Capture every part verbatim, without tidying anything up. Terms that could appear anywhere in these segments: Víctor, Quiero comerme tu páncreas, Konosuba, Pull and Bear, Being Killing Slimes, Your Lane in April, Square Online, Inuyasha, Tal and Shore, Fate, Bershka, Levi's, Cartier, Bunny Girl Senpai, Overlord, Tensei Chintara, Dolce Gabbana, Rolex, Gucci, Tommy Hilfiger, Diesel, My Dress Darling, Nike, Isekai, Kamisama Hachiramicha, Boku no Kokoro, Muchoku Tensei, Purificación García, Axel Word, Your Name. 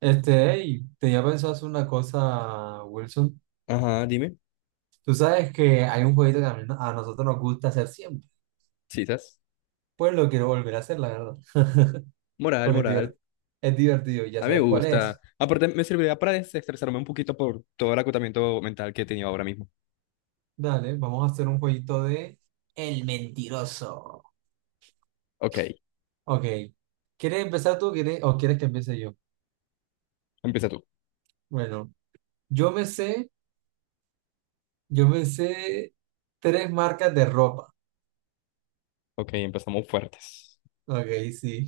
Este, hey, tenía pensado hacer una cosa, Wilson. Ajá, dime. Tú sabes que hay un jueguito que a, mí- no, a nosotros nos gusta hacer siempre. Sí, estás. Pues lo quiero volver a hacer, la verdad. Moral, Porque es moral. divert- es divertido, y ya A mí me sabes cuál gusta. es. Aparte, me servirá para desestresarme un poquito por todo el acotamiento mental que he tenido ahora mismo. Dale, vamos a hacer un jueguito de El Mentiroso. Ok, Ok. ¿Quieres empezar tú quieres, o quieres que empiece yo? empieza tú. Bueno, yo me sé, yo me sé tres marcas de ropa. Ok, empezamos fuertes. Ok, sí.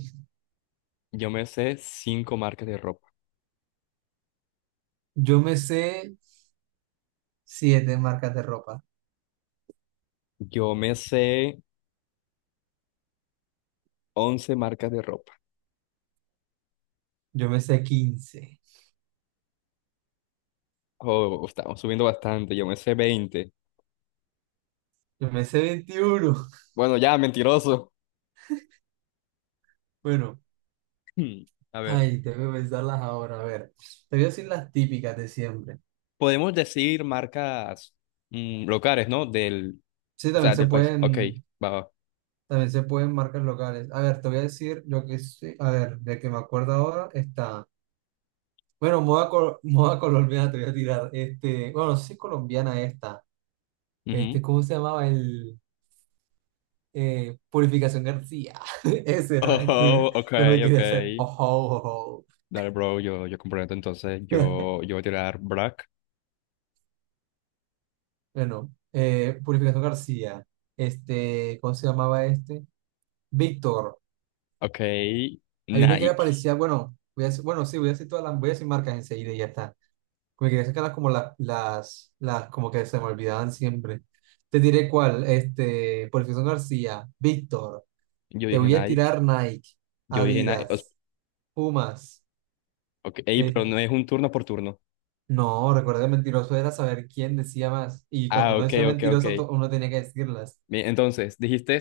Yo me sé cinco marcas de ropa. Yo me sé siete marcas de ropa. Yo me sé once marcas de ropa. Yo me sé quince. Oh, estamos subiendo bastante. Yo me sé veinte. Yo me sé veintiuno. Bueno, ya, mentiroso. Bueno, Hmm, A ver, ay, tengo que pensarlas ahora. A ver, te voy a decir las típicas de siempre. podemos decir marcas mm, locales, ¿no? Del, Sí, o también sea, se del país. Ok, pueden, va, va. también se pueden marcas locales. A ver, te voy a decir lo que sí. A ver, de que me acuerdo ahora está. Bueno, moda, col- moda colombiana te voy a tirar. Este, bueno, no sé si es colombiana esta. Ujú. Este, ¿cómo se llamaba el eh, Purificación García? Ese era, ese, Oh, ok, no me ok. quería hacer. Ojo, ojo. Dale, bro, yo, yo comprometo entonces, yo, yo voy a tirar Brack. Bueno, eh, Purificación García, este, ¿cómo se llamaba este? Víctor. Ok, Hay una que era Nike. parecida, bueno, voy a decir- bueno, sí, voy a decir todas las, voy a decir marcas enseguida y ya está. Me quería sacarlas como la- las, las, como que se me olvidaban siempre. Te diré cuál, este, Purificación García, Víctor. Yo Te dije voy a Nike, tirar Nike, yo dije Nike. os- Adidas, Pumas. ok, ey, eh, pero no es un turno por turno. no, recuerda que mentiroso era saber quién decía más. Y cuando Ah, uno ok, decía ok, ok. mentiroso, to- uno tenía que decirlas. Bien, entonces, dijiste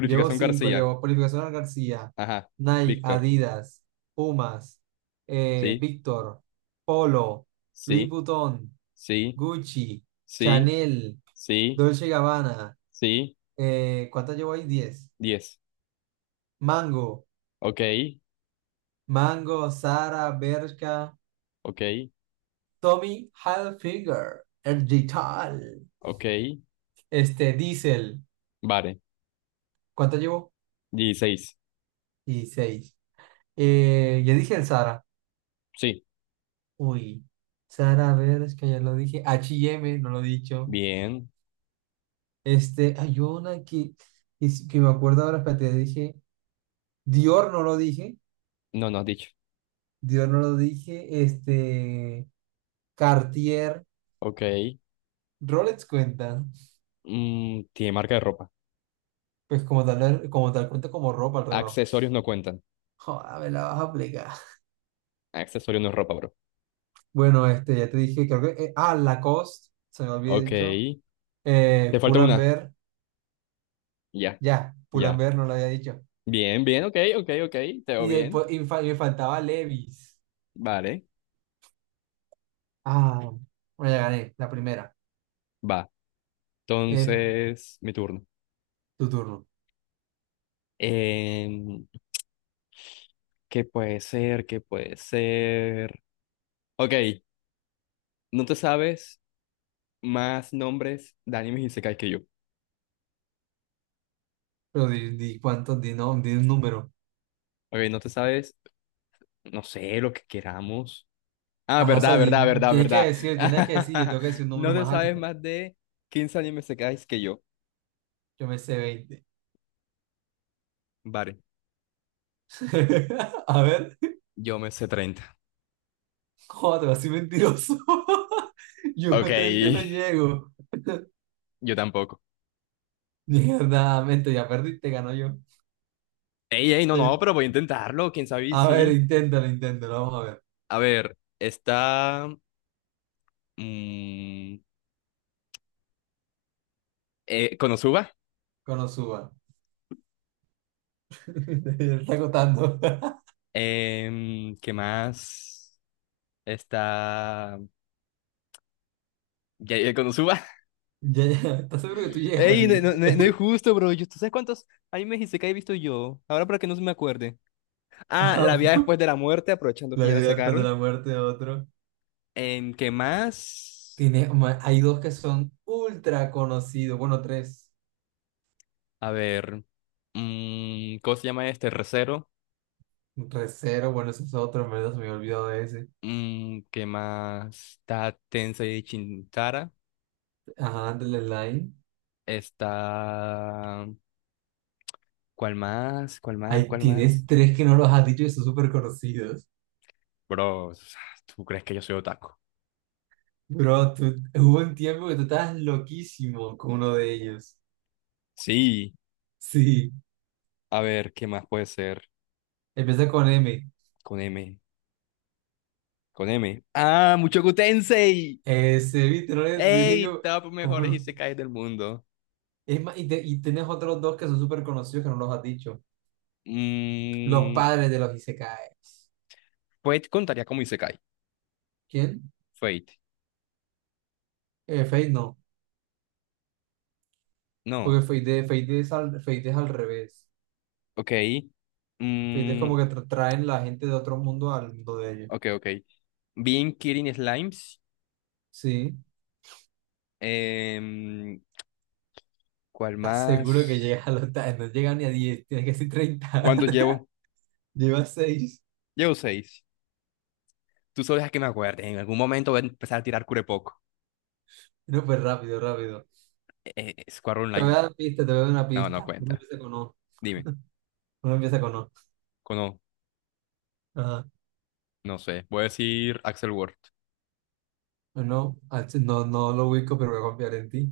Llevo cinco, García. llevo Purificación García, Ajá, Nike, Víctor. Adidas, Pumas, eh, Sí, Víctor, Polo, Louis sí, Vuitton, sí, Gucci, sí, Chanel, sí, Dolce Gabbana. sí. Eh, ¿cuántas llevo ahí? Diez. Diez. Mango, Ok, Mango, Zara, Bershka, ok, Tommy Hilfiger, el Digital ok. este, Diesel. Vale, ¿Cuántas llevo? dieciséis. Y seis. Eh, ya dije el Zara. Sí, Uy, Sara, a ver, es que ya lo dije. H y M no lo he dicho. bien. Este, hay una que, que, s- que me acuerdo ahora, espérate, dije. Dior no lo dije. No, no has dicho. Dior no lo dije. Este, Cartier, Ok. Rolex cuenta. Mm, tiene marca de ropa. Pues como tal, como tal cuenta como ropa el reloj. Accesorios no cuentan. Joder, me la vas a aplicar. Accesorio no es ropa, bro. Bueno, este, ya te dije, creo que. eh, ah, Lacoste, se me había Ok. dicho. Eh, Te falta Pull and una. Bear Ya, ya, Pull and ya. Bear no lo había dicho. Bien, bien, ok, ok, ok. Te veo Y bien. después, y fa- y me faltaba Levi's. Vale, Ah, bueno, ya gané, la primera. va. Es Entonces, mi turno. tu turno. Em, ¿qué puede ser? ¿Qué puede ser? Ok, no te sabes más nombres de animes isekai que yo. Pero di, di cuánto, di, no, di un número. Ok, no te sabes, no sé, lo que queramos. Ah, Ajá, o sea, verdad, verdad, di- verdad, tienes que verdad. decir, tienes que decir, yo tengo que decir un No número te más sabes alto. más de quince animes isekais que yo. Yo me sé veinte. Vale, A ver, yo me sé treinta. joder, así mentiroso. Yo Ok. a treinta no llego. Yo tampoco. Mierda, mente, ya perdiste, ganó yo. Ey, ey, no, Eh, no, pero voy a intentarlo, quién sabe y a ver, sí. inténtalo, inténtalo, vamos a ver. A ver, está mm, eh, Konosuba. Cuando suba. Te está agotando. Em, ¿qué más? Está ya, ya, Konosuba. Ya, ya, ¿estás seguro que tú llegas a Ey, no, diez? no, no- no es justo, bro. Yo- ¿Tú sabes cuántos animes Isekai he visto yo? Ahora para que no se me acuerde. Ah, La vida Ah, después de la muerte, aprovechando la que ya la vida después de sacaron. la muerte de otro. Em, ¿qué más? Tiene, ma- hay dos que son ultra conocidos. Bueno, tres. A ver, mm, ¿cómo se llama este? Recero. Recero, bueno, ese es otro, en verdad se me había olvidado de ese. Mm, ¿qué más? Está Tensei Chintara. Ajá, de la Line. Está. ¿Cuál más? ¿Cuál más? Ahí ¿Cuál más? tienes tres que no los has dicho y son súper conocidos. Bro, o sea, ¿tú crees que yo soy otaku? Bro, tú- hubo un tiempo que tú estabas loquísimo con uno de ellos. Sí. Sí, A ver, ¿qué más puede ser? empieza con M. Con M. Con M. ¡Ah! ¡Muchoku Tensei! Ese, viste, no le dije ¡Ey! yo. Top Como mejores isekais del mundo. es más, y, te- y tienes otros dos que son súper conocidos que no los has dicho. Los Mm, padres de los Isekai. Fate contaría como isekai. ¿Quién? Fate. Eh, Fate, no. No. Porque Fate, Fate es al, Fate es al revés. Ok. Fate es Mm, como que tra- traen la gente de otro mundo al mundo de ellos. ok, ok. Being Killing Slimes. Sí. em, ¿Cuál ¿Estás seguro que más? llegas a los... ta- no llega ni a diez, tienes que ser treinta? ¿Cuántos llevo? Llevas seis. Llevo seis. Tú solo dejas que me acuerde. En algún momento voy a empezar a tirar curepoco. No, pues rápido, rápido. Eh, eh, Square Te voy a Online. dar una pista, te voy a dar una No, no pista. Uno cuenta. empieza con O. Dime. Uno empieza con O. Cono, Ajá. no No sé. Voy a decir Axel Word. No, ah, sí, no, no lo ubico, pero voy a confiar en ti.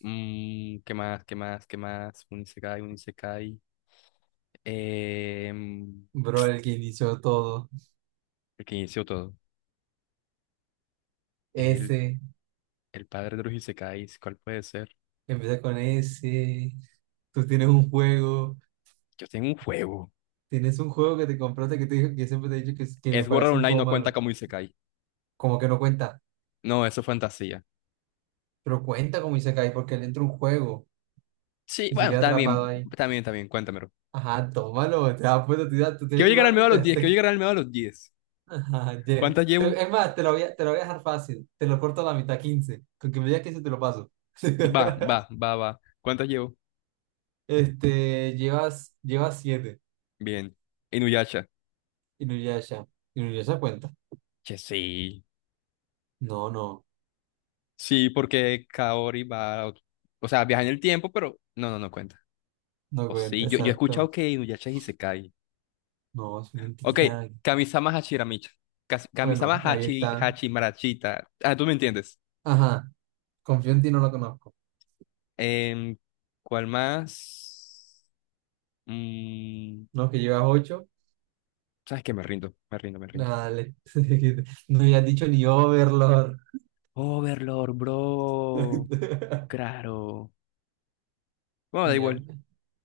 Mm, ¿qué más? ¿Qué más? ¿Qué más? Un Isekai, un Isekai. Em, Bro, el que inició todo. el que inició todo. El, S. el padre de los Isekais. ¿Cuál puede ser? Empieza con S. Tú tienes un juego. Yo tengo un juego. Tienes un juego que te compraste que te dijo, que siempre te he dicho que, es- que me Sword Art parece un Online juego no cuenta malo. como Isekai. Como que no cuenta. No, eso es fantasía. Pero cuenta como Isekai porque le entra un juego Sí, y se bueno, queda está atrapado bien, ahí. está bien, está bien. Cuéntamelo. Ajá, tómalo, te das cuenta, te, da- te estoy Quiero llegar al ayudando medio a y te... los diez, ¿quiero te- llegar al medio a los diez? Ajá, ¿Cuántas ye- llevo? te- es más, te lo voy a, te lo voy a dejar fácil. Te lo corto a la mitad, quince. Con que me digas quince te lo paso. Va, va, va, va. ¿Cuántas llevo? Este, llevas, llevas siete. Bien. Inuyasha. Inuyasha. Inuyasha cuenta. Che, sí. No, no, Sí, porque Kaori va, a ot- o sea, viaja en el tiempo, pero no, no, no cuenta. no O sí, cuenta, yo, yo he escuchado exacto. que Inuyasha es Isekai. No, es Ok, mentira. Kamisama Hachiramicha. Kas- Kamisama Bueno, ahí Hachi, está. Hachimarachita. Ah, tú me entiendes. Ajá. Confío en ti, no lo conozco. Em, ¿Cuál más? Mm, No, que llevas ocho. ¿Sabes qué? Me rindo, me rindo, me rindo. Dale. No me has dicho ni Overlord. Overlord, bro. Claro. Bueno, da Tenía. igual.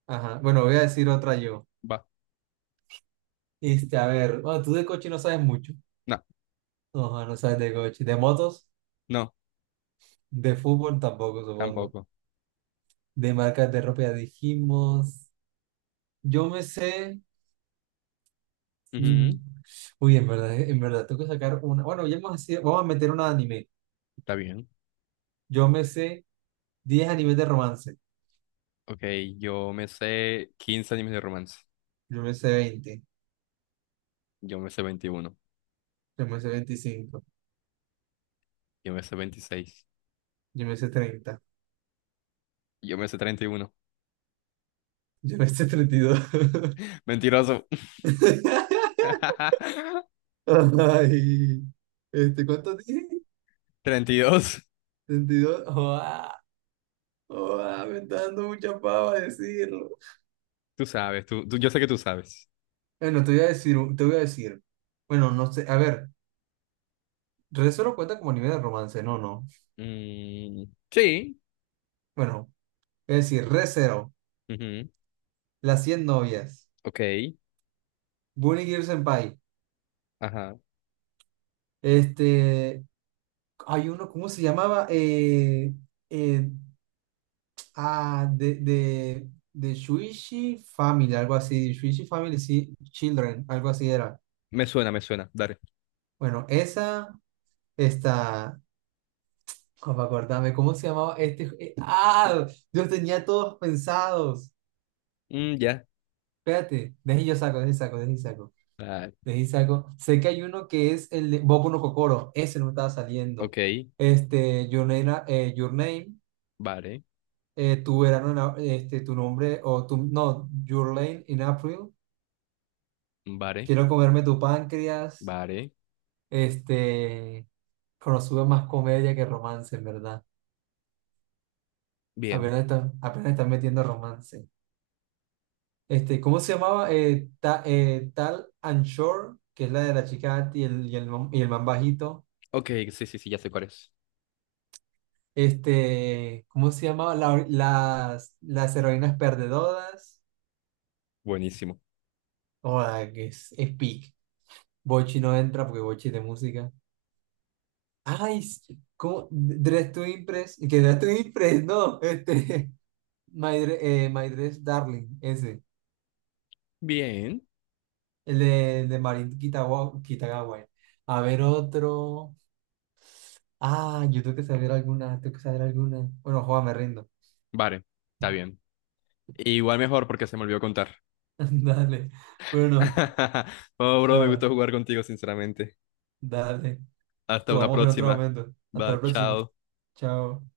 Ajá. Bueno, voy a decir otra yo. Va. Este, a ver, bueno, tú de coche no sabes mucho. No, No, no no sabes de coche. De motos, no, de fútbol tampoco, supongo. tampoco. De marcas de ropa ya dijimos. Yo me sé. Mm, Ujú, uy, en verdad, en verdad, tengo que sacar una. Bueno, ya hemos sido- vamos a meter una de anime. está bien. Yo me sé diez animes de romance. Ok, yo me sé quince animes de romance. Yo me sé veinte. Yo me sé veintiuno. Yo me sé veinticinco. Yo me sé veintiséis. Yo me sé treinta. Yo me sé treinta y uno. Yo me sé treinta y dos. Mentiroso. Ay, este, ¿cuánto dije? Treinta y dos. treinta y dos. Joa, joa, me está dando mucha pava decirlo. Tú sabes, tú, tú- yo sé que tú sabes. Bueno, te voy a decir, un- te voy a decir. Bueno, no sé, a ver, re cero cuenta como nivel de romance, no, no. Mm, sí. Bueno, es decir, re cero, Ujú, las cien novias, ok, Bunny Girl Senpai, ajá. este, hay uno, ¿cómo se llamaba? Eh, eh, Ah, de, de, de Shuichi Family, algo así. Shuichi Family sí, Children, algo así era. Me suena, me suena. Dale. Bueno, esa está. ¿Cómo acordarme? ¿Cómo se llamaba este? ju- eh, ¡Ah! Yo los tenía todos pensados. Mm, ya. Espérate, deje yo saco, deje saco, deje saco. Dale. Deje saco. Sé que hay uno que es el de Boku no Kokoro. Ese no me estaba saliendo. Ok, Este, Your Name, na- eh, Your Name, vale, eh, tu verano, en a- este, tu nombre, o tu, no, Your Lane in April. vale, Quiero comerme tu páncreas. vale. Este, Konosuba es más comedia que romance, en verdad. Bien. Apenas están, apenas están metiendo romance. Este, ¿cómo se llamaba? Eh, Ta- eh, Tal and Shore, que es la de la chica alta y el, y el, man- y el man bajito. Ok, sí, sí, sí, ya sé cuál es. Este, ¿cómo se llamaba? La- las, las heroínas perdedoras. Buenísimo. Joda, que es, es peak. Bochi no entra porque Bochi es de música. Ay, s- ¿cómo? Dress to Impress. Que Dress to Impress, no. Este, My, Dre- eh, My Dress Darling, ese. Bien. El de, de Marín Kitagawa, Kitagawa. A ver otro. Ah, yo tengo que saber alguna, tengo que saber alguna. Bueno, juega, me rindo. Vale, está bien. Igual mejor porque se me olvidó contar. Dale. Bueno, Oh, bro, me ah, gustó jugar contigo, sinceramente. dale. Hasta una Jugamos en otro próxima. momento. Hasta Va, la próxima. chao. Chao.